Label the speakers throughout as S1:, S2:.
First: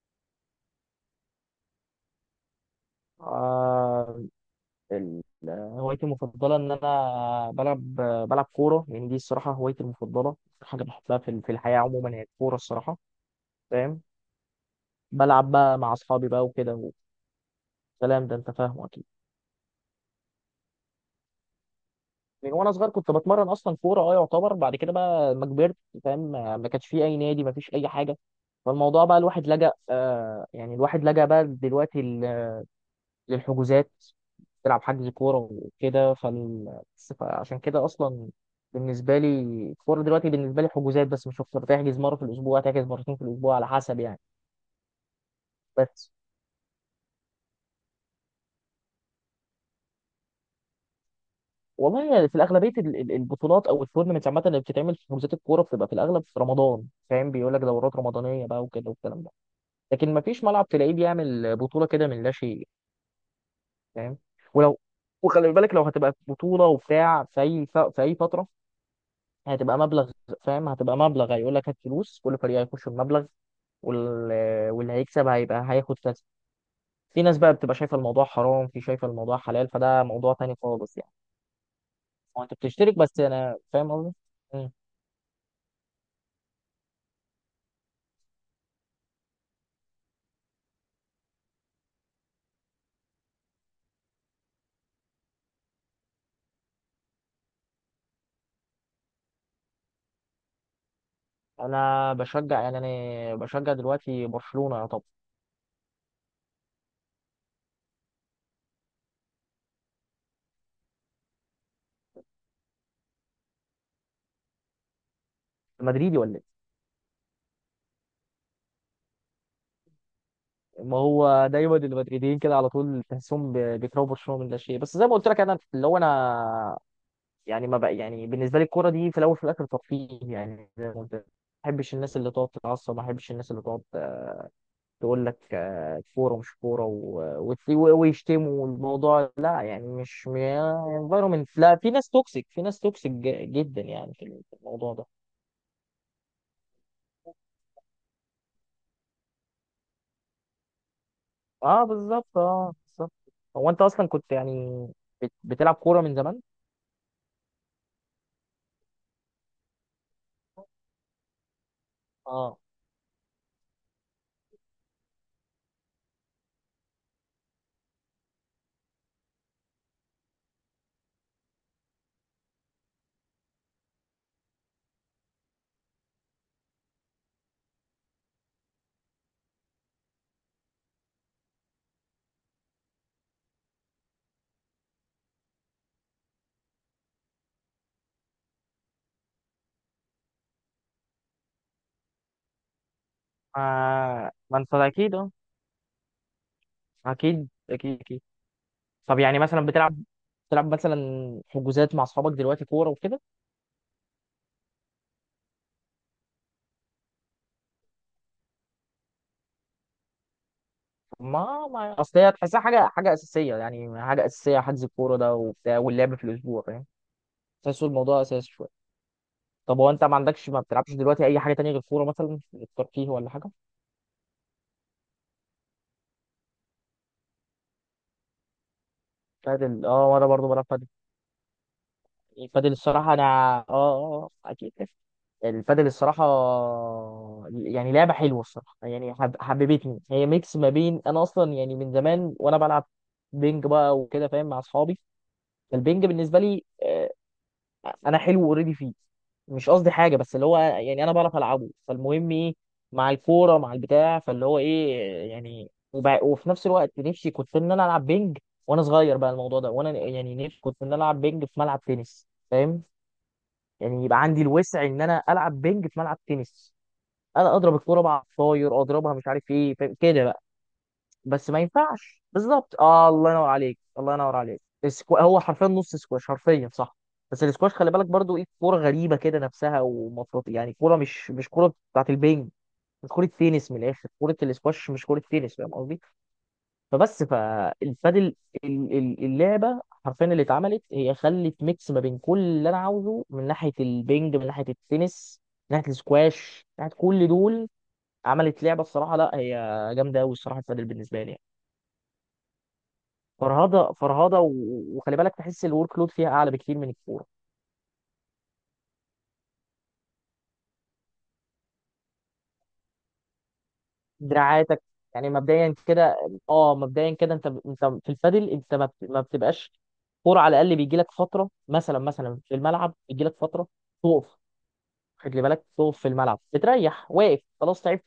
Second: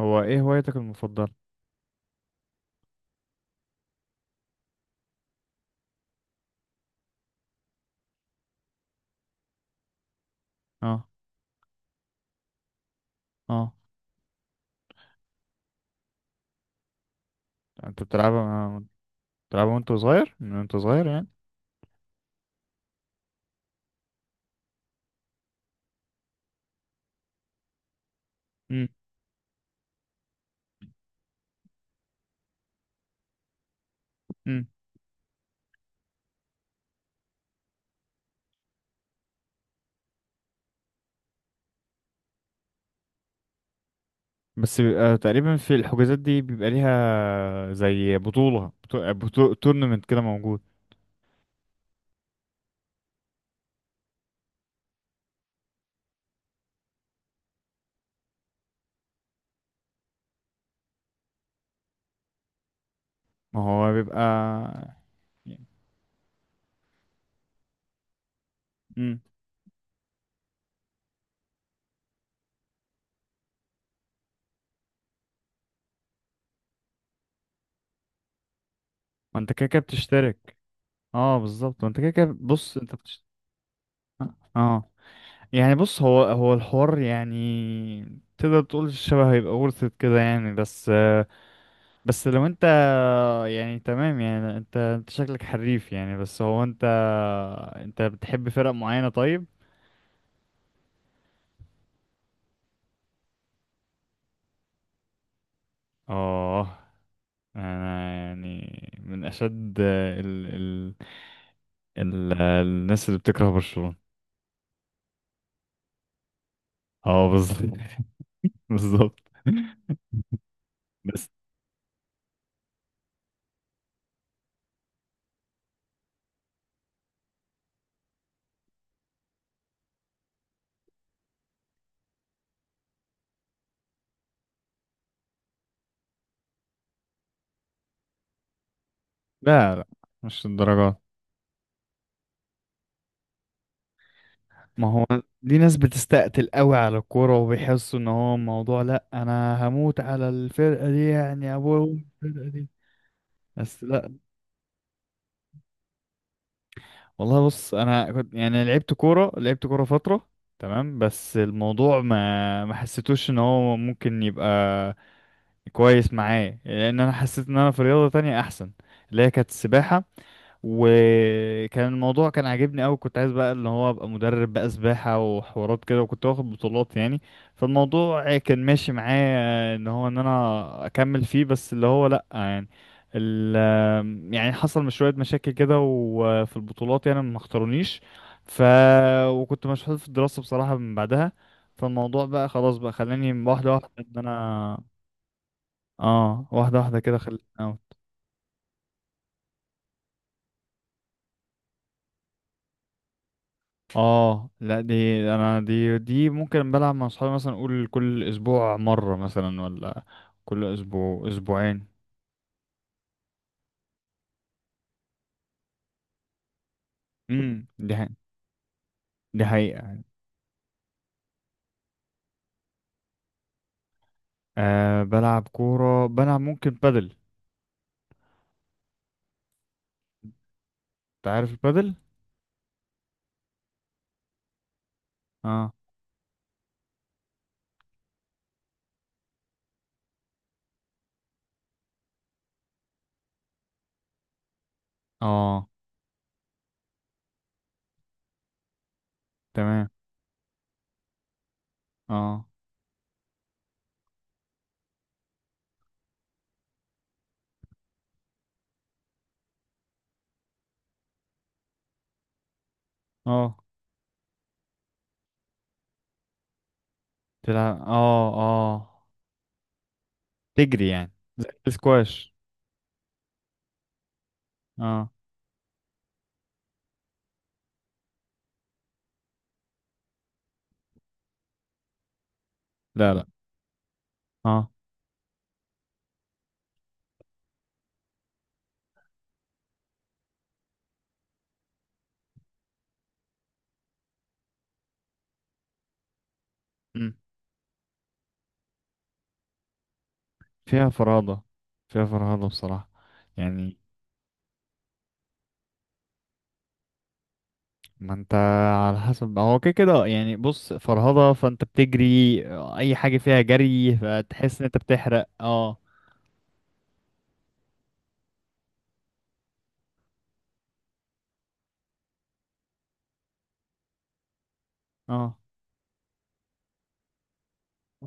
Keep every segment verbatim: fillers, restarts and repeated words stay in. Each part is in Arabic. S1: هو ايه هوايتك المفضلة؟
S2: آه، ال- هوايتي المفضلة إن أنا بلعب بلعب كورة، يعني دي الصراحة هوايتي المفضلة، حاجة
S1: اه،
S2: بحبها في في الحياة عموما هي الكورة الصراحة.
S1: اه.
S2: فاهم، بلعب بقى مع أصحابي بقى وكده،
S1: انت
S2: والكلام ده
S1: بتلعبها،
S2: أنت
S1: آه،
S2: فاهمه أكيد.
S1: بتلعبها وانت صغير، من وانت صغير يعني؟
S2: من وأنا صغير كنت بتمرن أصلا كورة، أه يعتبر، بعد كده بقى ما كبرت فاهم، ما ما كانش فيه أي نادي، ما فيش أي حاجة.
S1: امم
S2: فالموضوع بقى الواحد لجأ، آه يعني الواحد لجأ بقى دلوقتي للحجوزات،
S1: امم
S2: تلعب حجز كورة وكده. فال... فعشان كده أصلا بالنسبة لي، الكورة دلوقتي بالنسبة لي حجوزات بس مش أكتر، تحجز مرة في الأسبوع، تحجز مرتين في الأسبوع، على حسب يعني.
S1: بس بيبقى تقريبا في
S2: بس
S1: الحجوزات دي بيبقى ليها زي بطولة بطولة تورنمنت كده موجود؟
S2: والله في الأغلبية ال- ال- البطولات أو التورنمنتس عامة، اللي بتتعمل في حجوزات الكورة بتبقى في الأغلب في رمضان. فاهم، بيقول لك دورات رمضانية بقى وكده والكلام ده، لكن ما فيش ملعب تلاقيه بيعمل بطولة كده من لا شيء.
S1: ما هو
S2: فاهم،
S1: بيبقى.
S2: ولو، وخلي بالك لو هتبقى بطولة وبتاع في أي ف... في أي فترة،
S1: امم
S2: هتبقى مبلغ. فاهم، هتبقى مبلغ، هيقول لك هات فلوس، كل فريق هيخش بمبلغ، وال- واللي هيكسب هيبقى هياخد كذا. في ناس بقى بتبقى شايفه الموضوع حرام، في شايفه الموضوع
S1: ما انت كده
S2: حلال،
S1: كده
S2: فده موضوع تاني
S1: بتشترك.
S2: خالص يعني.
S1: اه، بالظبط، ما انت كده كده،
S2: هو انت
S1: بص انت
S2: بتشترك، بس
S1: بتشترك.
S2: انا فاهم قصدي. مم.
S1: اه، يعني بص، هو هو الحوار، يعني تقدر تقول الشبه هيبقى ورثة كده يعني، بس، آه، بس لو انت، اه يعني تمام، يعني انت انت شكلك حريف يعني، بس هو انت. انت بتحب فرق معينة طيب؟
S2: انا بشجع، يعني انا بشجع دلوقتي برشلونه، يا طب.
S1: اه، انا يعني من اشد ال... ال... ال... الناس اللي بتكره برشلونة.
S2: مدريدي ولا ايه؟
S1: اه، بالظبط بالظبط.
S2: ما
S1: بس
S2: هو دايما المدريديين كده على طول تحسهم ب- بيكرهوا برشلونه من لا شيء، بس زي ما قلت لك انا اللي هو انا يعني ما بقى يعني بالنسبه لي الكوره دي في الاول في الاخر ترفيه، يعني زي ما قلت لك. ما بحبش الناس اللي تقعد تتعصب، ما بحبش الناس اللي تقعد تقول لك آه، كوره مش كوره، و- وت- و- ويشتموا الموضوع، لا
S1: لا، لا،
S2: يعني مش
S1: مش الدرجات.
S2: انفايرمنت. لا، في ناس توكسيك، في ناس توكسيك ج- جدا يعني في
S1: ما
S2: الموضوع
S1: هو
S2: ده.
S1: دي ناس بتستقتل قوي على الكورة وبيحسوا ان هو موضوع، لا انا هموت على الفرقة دي، يعني ابويا
S2: اه بالظبط،
S1: الفرقة دي.
S2: اه بالظبط. هو انت
S1: بس
S2: اصلا
S1: لا،
S2: كنت يعني بت- بتلعب كوره من زمان؟
S1: والله بص انا كنت يعني لعبت كوره لعبت كوره فتره، تمام، بس الموضوع
S2: اه،
S1: ما ما حسيتوش ان هو ممكن يبقى كويس معايا، لان انا حسيت ان انا في رياضه تانية احسن، اللي هي كانت السباحه، وكان الموضوع كان عاجبني قوي، كنت عايز بقى اللي هو ابقى مدرب بقى سباحة وحوارات كده، وكنت واخد بطولات يعني. فالموضوع كان ماشي معايا ان هو ان انا اكمل فيه، بس اللي هو لا يعني، ال، يعني حصل مش شوية مشاكل كده، وفي البطولات يعني ما اختارونيش. ف وكنت مشغول في الدراسة بصراحة من بعدها. فالموضوع بقى خلاص، بقى خلاني واحدة واحدة ان
S2: آه، ما انت
S1: انا.
S2: اكيد اه،
S1: اه، واحدة واحدة كده
S2: اكيد
S1: خلاني.
S2: اكيد اكيد. طب يعني مثلا بتلعب، بتلعب مثلا حجوزات مع اصحابك دلوقتي كوره وكده؟
S1: اه، لا دي، انا دي دي ممكن بلعب مع اصحابي مثلا، اقول كل اسبوع مرة مثلا، ولا كل اسبوع
S2: ما,
S1: اسبوعين.
S2: ما اصل هي تحسها حاجه، حاجه اساسيه، يعني حاجه اساسيه حجز الكوره ده وبتاع واللعب في الاسبوع فاهم،
S1: امم
S2: تحسوا
S1: دي حقيقة.
S2: الموضوع اساسي شويه.
S1: دي حقيقة
S2: طب هو انت
S1: يعني.
S2: ما عندكش، ما بتلعبش دلوقتي اي حاجه تانية غير الكوره مثلا الترفيه، ولا حاجه؟
S1: آه، بلعب كورة، بلعب ممكن بادل.
S2: بتاعت ال- اه وانا برضه بلعب
S1: انت عارف البادل؟
S2: البادل. الصراحة أنا آه، آه، آه، أكيد
S1: اه،
S2: البادل الصراحة، يعني لعبة حلوة الصراحة، يعني حب... حببتني، هي ميكس ما بين، أنا أصلا يعني من زمان وأنا بلعب بينج بقى وكده فاهم، مع أصحابي.
S1: اه،
S2: فالبينج بالنسبة لي آه، أنا حلو أوريدي فيه، مش
S1: تمام.
S2: قصدي حاجة، بس اللي هو يعني أنا بعرف ألعبه، فالمهم
S1: اه،
S2: إيه، مع الكورة مع البتاع، فاللي هو إيه يعني وب... وفي نفس الوقت نفسي كنت إن أنا ألعب بينج، وأنا صغير بقى الموضوع ده، وأنا يعني نفسي كنت إن أنا ألعب بينج في ملعب تنس فاهم،
S1: اه.
S2: يعني يبقى عندي الوسع ان انا العب بينج في ملعب تنس، انا اضرب
S1: تلعب،
S2: الكوره بقى على
S1: اه،
S2: الطاير
S1: اه،
S2: اضربها مش عارف ايه فاهم؟ كده بقى.
S1: تجري يعني.
S2: بس ما ينفعش
S1: سكواش.
S2: بالظبط. آه، الله ينور عليك، الله ينور عليك.
S1: اه،
S2: السكو... هو حرفيا نص سكواش حرفيا، صح. بس السكواش خلي بالك برضو ايه، كوره غريبه كده نفسها، ومفروض يعني كوره مش مش كوره بتاعت البينج، مش
S1: لا، لا.
S2: كوره تنس، من الاخر كوره
S1: اه،
S2: السكواش مش كوره تنس فاهم قصدي. فبس فالبادل، ال- ال- اللعبه حرفيا اللي اتعملت، هي خلت ميكس ما بين كل اللي انا عاوزه، من ناحيه البنج، من ناحيه التنس، من ناحيه السكواش، من ناحيه
S1: امم
S2: كل دول، عملت لعبه الصراحه، لا هي جامده قوي الصراحه البادل
S1: فيها
S2: بالنسبه لي يعني.
S1: فرهضة. فيها فرهضة بصراحة يعني.
S2: فرهضه فرهضه، و- وخلي بالك تحس الورك لود فيها اعلى بكتير من الكوره،
S1: ما انت، على حسب، هو كده كده يعني، بص فرهضة فانت بتجري، اي حاجة فيها جري فتحس ان انت
S2: دراعاتك
S1: بتحرق،
S2: يعني مبدئيا
S1: اه.
S2: كده. اه، مبدئيا كده، انت انت في البادل انت ما بت- ما بتبقاش كوره، على الاقل بيجي لك فتره مثلا، مثلا في الملعب بيجي لك فتره تقف.
S1: اه،
S2: خلي بالك تقف في الملعب، بتريح واقف خلاص تعبت،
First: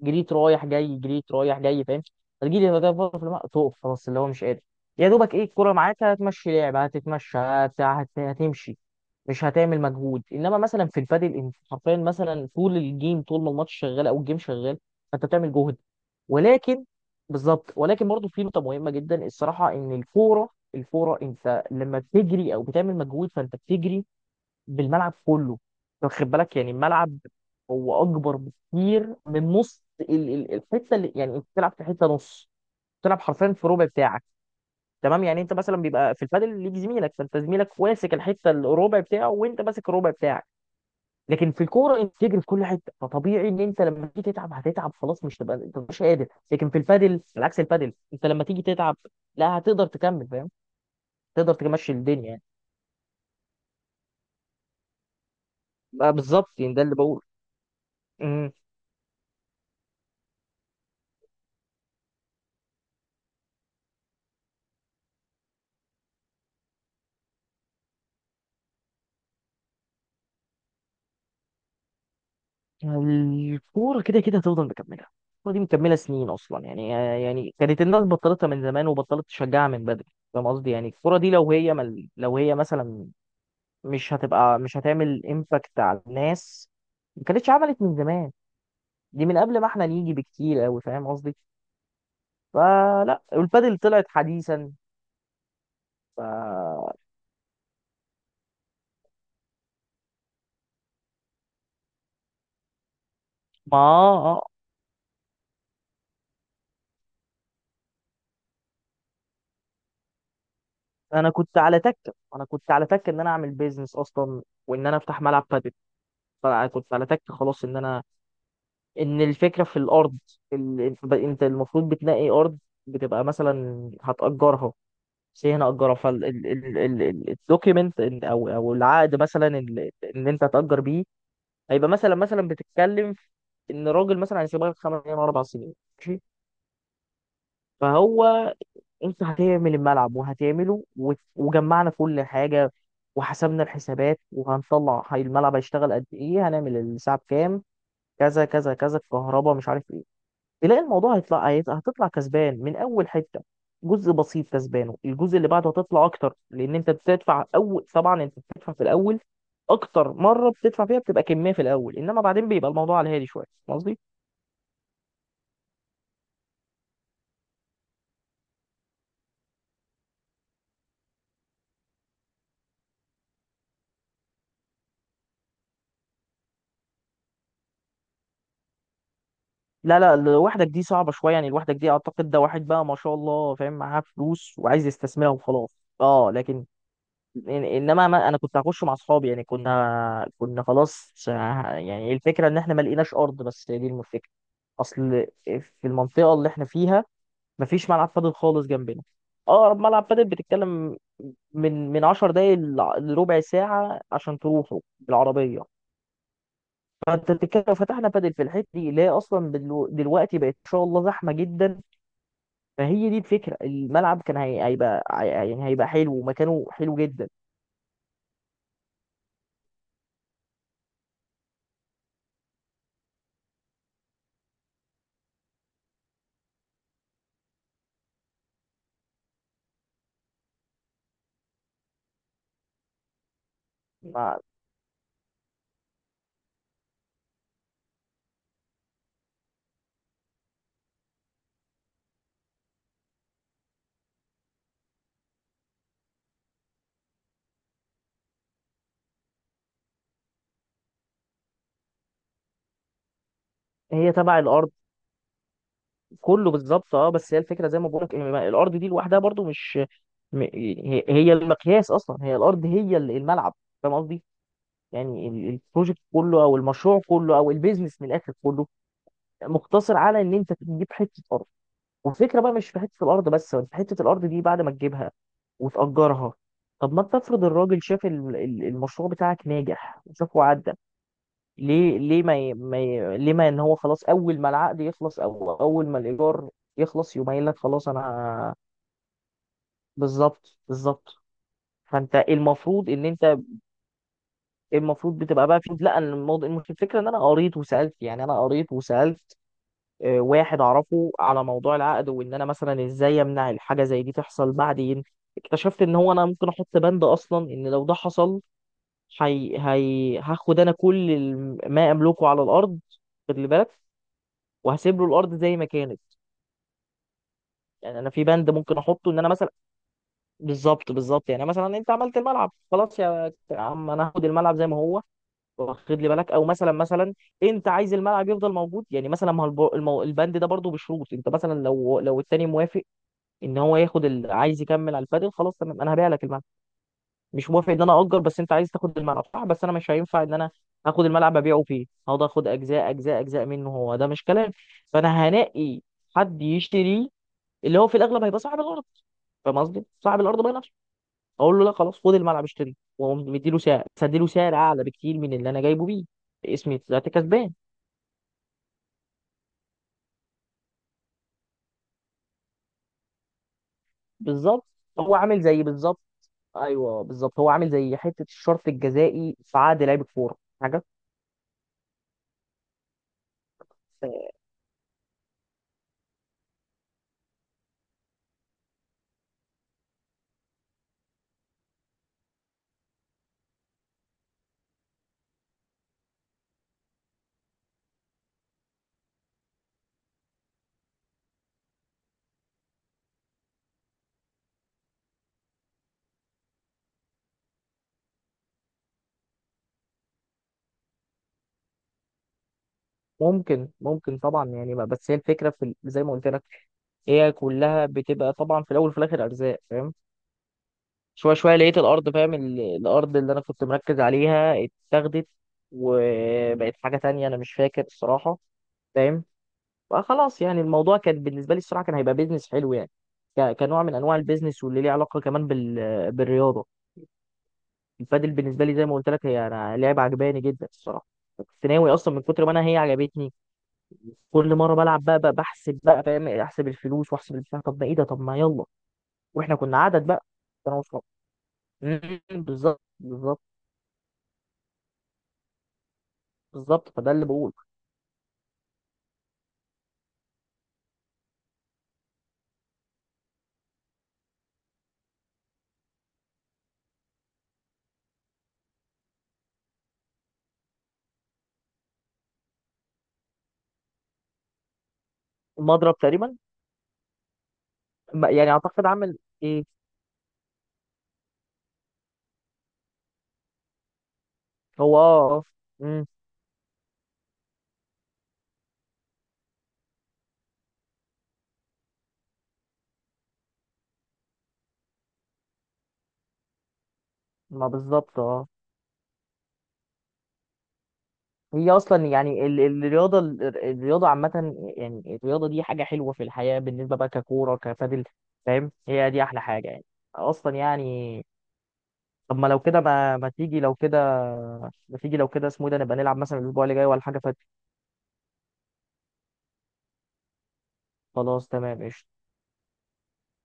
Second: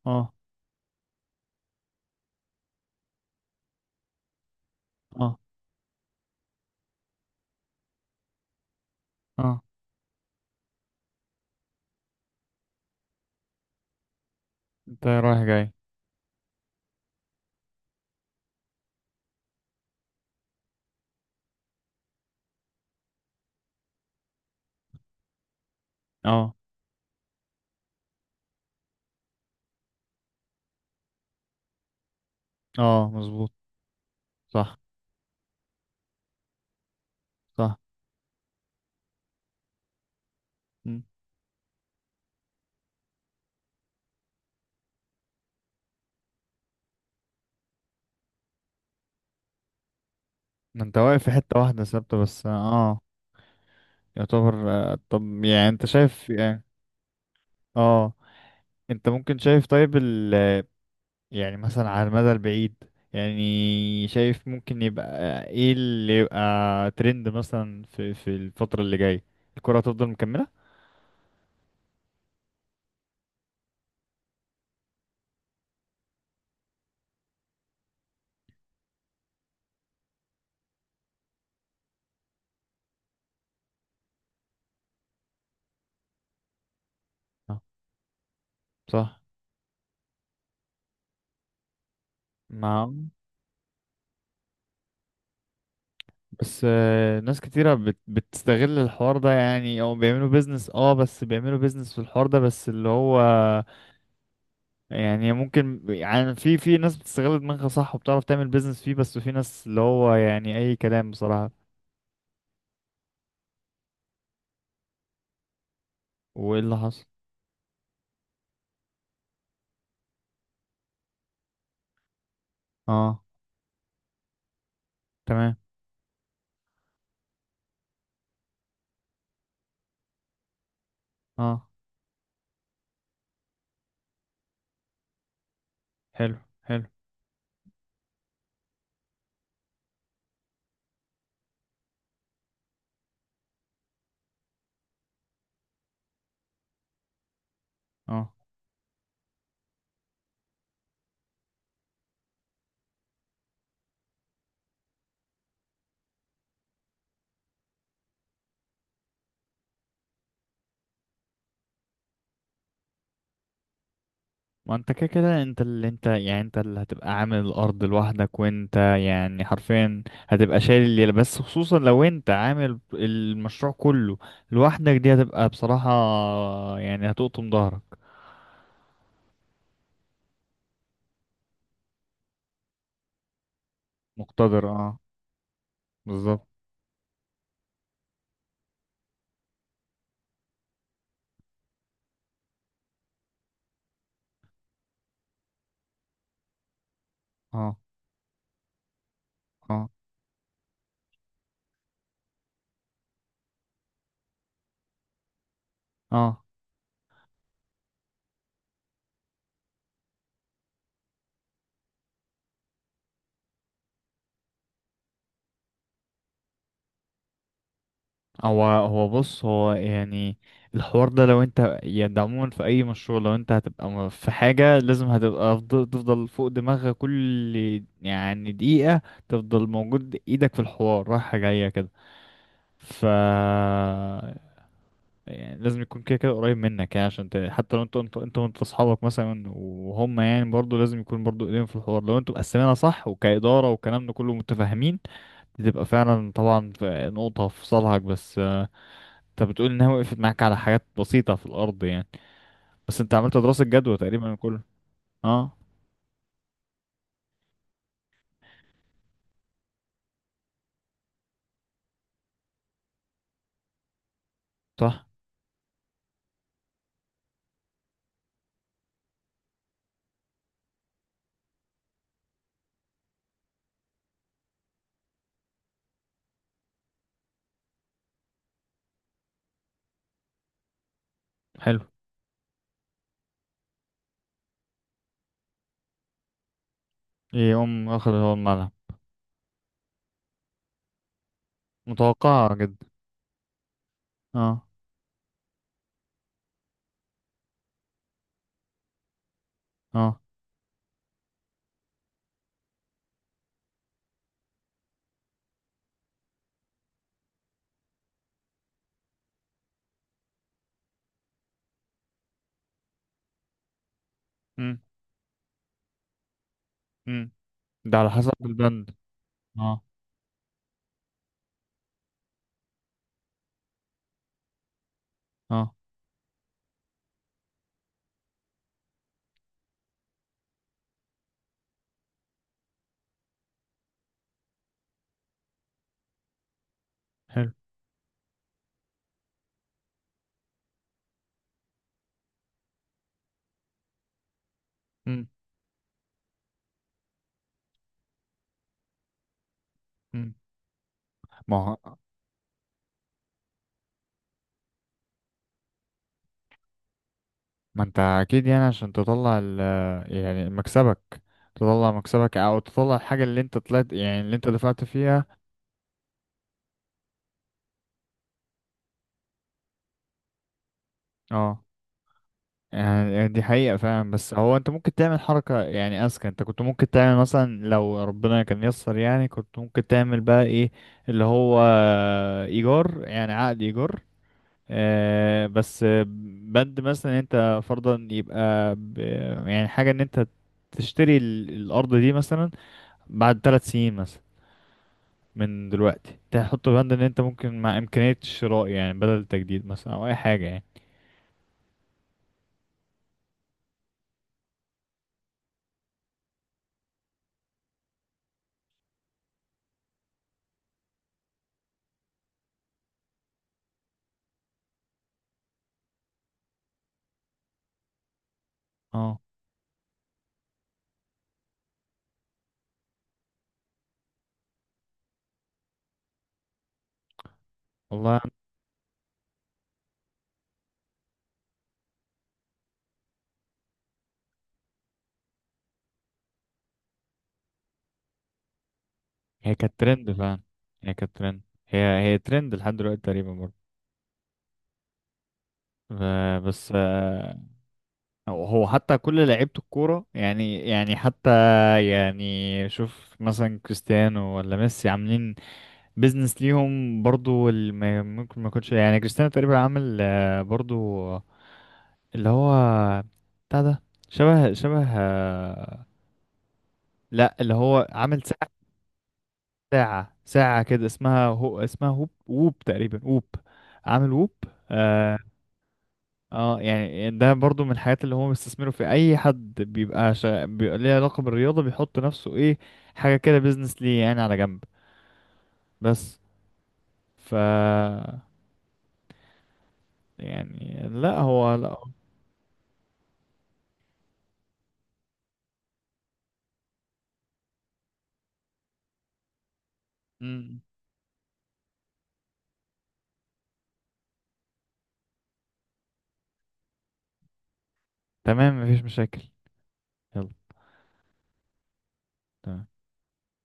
S2: جريت
S1: اه،
S2: رايح جاي، جريت رايح جاي فاهم، هتجيلي هدف بره في الملعب تقف خلاص اللي هو مش قادر، يا دوبك
S1: اه.
S2: ايه الكوره معاك هتمشي لعب، هتتمشى هتع- هت- هتمشي، مش
S1: اه
S2: هتعمل مجهود. انما مثلا في البادل انت حرفيا مثلا طول الجيم، طول ما الماتش شغال او الجيم شغال،
S1: انت
S2: فانت
S1: رايح
S2: بتعمل
S1: جاي.
S2: جهد. ولكن، بالظبط، ولكن برضه في نقطه مهمه جدا الصراحه، ان الكوره، الكوره انت لما بتجري او بتعمل مجهود فانت بتجري بالملعب كله. أنت واخد
S1: اه،
S2: بالك يعني الملعب هو اكبر بكتير من نص ال- ال- الحته، اللي يعني انت بتلعب في حته نص،
S1: اه،
S2: بتلعب
S1: مظبوط،
S2: حرفيا في ربع بتاعك.
S1: صح،
S2: تمام، يعني انت مثلا بيبقى في البادل ليك زميلك، فانت
S1: صح.
S2: زميلك واسك الحته الربع بتاعه، وانت ماسك الربع بتاعك.
S1: مم.
S2: لكن في الكوره انت تجري في كل حته، فطبيعي ان انت لما تيجي تتعب هتتعب خلاص، مش تبقى انت مش قادر، لكن في البادل، على عكس البادل انت لما تيجي تتعب لا هتقدر تكمل فاهم،
S1: ما انت واقف في
S2: تقدر
S1: حتة واحدة
S2: تمشي
S1: ثابتة
S2: الدنيا يعني
S1: بس، اه. يعتبر، آه، طب يعني انت
S2: بقى
S1: شايف
S2: بالظبط،
S1: يعني،
S2: يعني ده اللي بقوله.
S1: اه، انت ممكن شايف، طيب يعني مثلا على المدى البعيد، يعني شايف ممكن يبقى ايه اللي يبقى ترند مثلا في في الفترة اللي جاية، الكرة هتفضل مكملة؟
S2: الكورة كده كده هتفضل مكملة، الكورة دي مكملة سنين أصلا يعني، يعني كانت الناس بطلتها من زمان وبطلت تشجعها من بدري فاهم قصدي، يعني الكورة دي لو هي مل... لو هي مثلا مش هتبقى، مش هتعمل امباكت على الناس، ما كانتش
S1: آه،
S2: عملت من زمان.
S1: صح.
S2: دي من قبل ما احنا نيجي بكتير أوي فاهم قصدي،
S1: ما
S2: فلا، والبادل طلعت حديثا، ف
S1: بس،
S2: ما.
S1: آه، ناس كتيرة بت بتستغل الحوار ده يعني، او بيعملوا بيزنس، اه بس بيعملوا بيزنس في الحوار ده، بس اللي هو
S2: آه آه.
S1: يعني ممكن يعني في في ناس بتستغل دماغها صح وبتعرف تعمل بيزنس فيه، بس في ناس اللي هو يعني اي كلام
S2: أنا
S1: بصراحة.
S2: كنت على تكة، أنا كنت على تكة إن أنا أعمل بيزنس أصلا، وإن أنا أفتح ملعب بادل.
S1: وايه اللي
S2: فكنت
S1: حصل؟
S2: على تك خلاص، ان انا، ان الفكره في الارض، ال- انت، أنت المفروض بتنقي ارض،
S1: اه،
S2: بتبقى مثلا هتأجرها. بس هي
S1: تمام.
S2: هنا أجرها فالدوكيمنت، او او العقد مثلا اللي اللي انت هتأجر بيه،
S1: اه،
S2: هيبقى مثلا، مثلا بتتكلم في ان راجل مثلا هيسيبها لك خمس سنين ولا اربع سنين، ماشي.
S1: حلو، حلو.
S2: فهو، انت هتعمل الملعب وهتعمله، وت- وجمعنا كل حاجه، وحسبنا الحسابات وهنطلع، هي الملعب هيشتغل قد ايه، هنعمل الساعه بكام،
S1: اه،
S2: كذا كذا كذا، الكهرباء مش عارف ايه. تلاقي الموضوع هيطلع هيت- هتطلع كسبان من اول حته، جزء بسيط كسبانه، الجزء اللي بعده هتطلع اكتر، لان انت بتدفع اول، طبعا انت بتدفع في الاول، اكتر مره بتدفع فيها بتبقى كميه في الاول، انما بعدين بيبقى الموضوع على الهادي شويه فاهم قصدي.
S1: ما انت كده كده، انت اللي انت يعني انت اللي هتبقى عامل الارض لوحدك، وانت يعني حرفيا هتبقى شايل الليلة، بس خصوصا لو انت عامل المشروع كله لوحدك، دي هتبقى بصراحة يعني هتقطم ظهرك.
S2: لا لا، لوحدك دي صعبه شويه يعني، لوحدك دي اعتقد ده واحد بقى ما شاء الله فاهم، معاه فلوس
S1: مقتدر،
S2: وعايز
S1: اه،
S2: يستثمرها وخلاص اه،
S1: بالظبط.
S2: لكن يعني، انما ما انا كنت هخش مع اصحابي، يعني كنا كنا خلاص ه-، يعني الفكره ان احنا ما لقيناش ارض، بس هي دي الفكره، اصل في المنطقه اللي احنا فيها ما
S1: اه،
S2: فيش ملعب بادل خالص جنبنا. اقرب
S1: اه،
S2: ملعب بادل بتتكلم من من عشر دقايق لع- لربع ساعه عشان تروحوا بالعربيه.
S1: اه،
S2: فانت بتتكلم لو فتحنا بادل في الحته دي اللي هي اصلا دلو- دلوقتي بقت ان شاء الله زحمه جدا، فهي دي الفكره، الملعب كان هي- هيبقى هي- يعني هيبقى حلو ومكانه حلو جدا.
S1: هو هو بص، هو يعني الحوار ده لو انت يعني، ده عموما في اي مشروع لو انت هتبقى، م- في حاجة لازم هتبقى تفضل تفضل فوق دماغك، كل يعني دقيقة تفضل موجود، ايدك في الحوار رايحة جاية كده. ف
S2: ما-
S1: يعني لازم يكون كده كده قريب منك، يعني عشان ت... حتى لو انت انت انت وانت اصحابك مثلا، وهم يعني برضو لازم يكون برضو ايديهم في الحوار، لو انتوا مقسمينها صح وكإدارة والكلام ده كله متفاهمين، بتبقى فعلا طبعا في نقطة في صالحك. بس انت بتقول انها وقفت معاك على حاجات بسيطة في الارض يعني، بس انت عملت دراسة جدوى
S2: هي
S1: تقريبا
S2: تبع
S1: كله.
S2: الارض
S1: اه،
S2: كله بالظبط اه، بس هي الفكره زي ما بقول لك الارض دي لوحدها برضو مش، م- هي هي المقياس اصلا، هي الارض هي ال- الملعب فاهم قصدي،
S1: صح.
S2: يعني ال- البروجكت كله او المشروع كله او البيزنس من الاخر كله مقتصر على ان انت تجيب حته ارض، والفكره بقى مش في حته الارض بس، في حته الارض دي بعد ما تجيبها وتاجرها. طب ما انت افرض الراجل شاف ال- ال- المشروع بتاعك ناجح وشافه عدى،
S1: حلو،
S2: ليه، ليه ما ي... ما ي... ليه ما ان هو خلاص اول ما العقد يخلص او اول ما الايجار يخلص يقوم قايل لك
S1: يقوم
S2: خلاص
S1: واخد هو
S2: انا،
S1: الملعب،
S2: بالظبط بالظبط. فانت
S1: متوقعة جدا.
S2: المفروض ان انت
S1: اه،
S2: المفروض بتبقى بقى في، لا أنا الموضوع المش- الفكره ان انا قريت وسالت، يعني انا قريت وسالت
S1: اه.
S2: آه، واحد اعرفه على موضوع العقد، وان انا مثلا ازاي امنع الحاجه زي دي تحصل بعدين. اكتشفت ان هو انا ممكن احط بند اصلا، ان لو ده حصل، هي... هي... هاخد انا كل الم- ما املكه على الارض، خد لي بالك،
S1: امم
S2: وهسيب له الارض زي ما كانت.
S1: امم ده
S2: يعني
S1: على
S2: انا في
S1: حسب
S2: بند ممكن
S1: البند.
S2: احطه ان انا مثلا،
S1: اه،
S2: بالظبط بالظبط، يعني مثلا انت عملت الملعب خلاص يا عم انا هاخد الملعب زي ما هو،
S1: اه،
S2: واخد لي بالك. او مثلا، مثلا انت عايز الملعب يفضل موجود يعني مثلا، ما هو الب- المو- البند ده برضه بشروط، انت مثلا لو لو التاني موافق ان هو ياخد ال... عايز يكمل على الفاضل خلاص تمام، انا هبيع لك الملعب. مش
S1: حلو.
S2: موافق ان انا اجر بس انت عايز تاخد الملعب صح، بس انا مش هينفع ان انا هاخد الملعب ابيعه فيه، هقعد اخد اجزاء اجزاء اجزاء منه، هو ده مش كلام.
S1: امم
S2: فانا هنقي حد يشتريه، اللي هو في الاغلب هيبقى صاحب الارض فاهم قصدي؟ صاحب
S1: امم
S2: الارض بقى نفسه،
S1: ما
S2: اقول له لا
S1: هو
S2: خلاص خد الملعب اشتري، واقوم مديله سعر، بس اديله سعر اعلى بكتير من اللي انا جايبه بيه، اسمي طلعت كسبان.
S1: ما انت اكيد يعني، عشان تطلع ال يعني مكسبك، تطلع مكسبك او تطلع الحاجة اللي انت طلعت يعني، اللي انت
S2: بالظبط،
S1: دفعت
S2: هو
S1: فيها.
S2: عامل زي بالظبط، ايوه بالظبط هو عامل زي حته الشرط الجزائي في عقد لعيب الكوره حاجه.
S1: اه، يعني دي حقيقة فعلا. بس هو انت ممكن تعمل حركة يعني اذكى، انت كنت ممكن تعمل مثلا لو ربنا كان يسر يعني، كنت ممكن تعمل بقى ايه، اللي هو ايجار، يعني عقد ايجار، آه، بس بند مثلا انت فرضا يبقى، ب- يعني حاجة ان انت تشتري، ال- الارض دي مثلا بعد ثلاث سنين مثلا من دلوقتي، تحط بند ان انت ممكن مع امكانية الشراء، يعني بدل التجديد مثلا، او اي حاجة يعني.
S2: ممكن ممكن طبعا يعني، بس هي الفكره في ال- زي ما قلت لك هي كلها بتبقى طبعا في الاول وفي الاخر ارزاق فاهم. شوية شوية لقيت الأرض فاهم، ال- الأرض اللي أنا كنت مركز عليها اتاخدت وبقت حاجة تانية أنا مش فاكر الصراحة
S1: اه،
S2: فاهم. فخلاص يعني الموضوع كان بالنسبة لي الصراحة كان هيبقى بيزنس حلو يعني، ك- كنوع من أنواع البيزنس واللي ليه علاقة كمان بال... بالرياضة.
S1: والله
S2: البادل بالنسبة لي زي ما قلت لك، هي أنا لعبة عجباني جدا الصراحة، كنت ناوي أصلا من كتر ما أنا هي عجبتني، كل مرة بلعب بقى, بقى بحسب بقى فاهم، أحسب الفلوس وأحسب البتاع، طب ما إيه ده، طب ما يلا،
S1: هي
S2: وإحنا
S1: كانت
S2: كنا عدد
S1: ترند
S2: بقى
S1: فعلا.
S2: أنا
S1: هي
S2: وأصحابي.
S1: كانت ترند. هي هي
S2: أمم،
S1: ترند لحد
S2: بالظبط
S1: دلوقتي تقريبا
S2: بالظبط،
S1: برضه. ف- بس،
S2: بالظبط فده اللي
S1: آه،
S2: بقول.
S1: هو حتى كل لعيبة الكورة يعني يعني حتى، يعني شوف مثلا كريستيانو ولا ميسي عاملين بيزنس ليهم برضو، اللي ما- ممكن ما يكونش، يعني كريستيانو تقريبا عامل، آه، برضو اللي هو بتاع ده، شبه شبه، آه،
S2: المضرب تقريبا،
S1: لا اللي هو عامل
S2: ما- يعني اعتقد عامل ايه.
S1: ساعة، ساعة كده اسمها، هو اسمها هوب، ووب تقريبا، ووب، عامل ووب.
S2: هو
S1: اه,
S2: اه اه، امم.
S1: آه يعني ده برضو من الحاجات اللي هم بيستثمروا، في أي حد بيبقى، شا... بيبقى ليه علاقة بالرياضة، بيحط نفسه إيه حاجة كده، بيزنس ليه يعني على جنب، بس، ف
S2: ما بالظبط اه،
S1: يعني لا هو
S2: هي
S1: لا.
S2: اصلا يعني ال- ال- الرياضه ال- الرياضه عامه، يعني الرياضه دي حاجه حلوه في الحياه، بالنسبه بقى ككوره كبادل فاهم، هي دي احلى حاجه يعني اصلا
S1: مم.
S2: يعني. طب ما لو كده، ما ما تيجي لو كده، ما تيجي لو كده اسمه إيه ده نبقى نلعب مثلا الاسبوع اللي جاي ولا حاجه فات.
S1: تمام، مفيش مشاكل، يلا،
S2: خلاص تمام قشطه.
S1: تمام.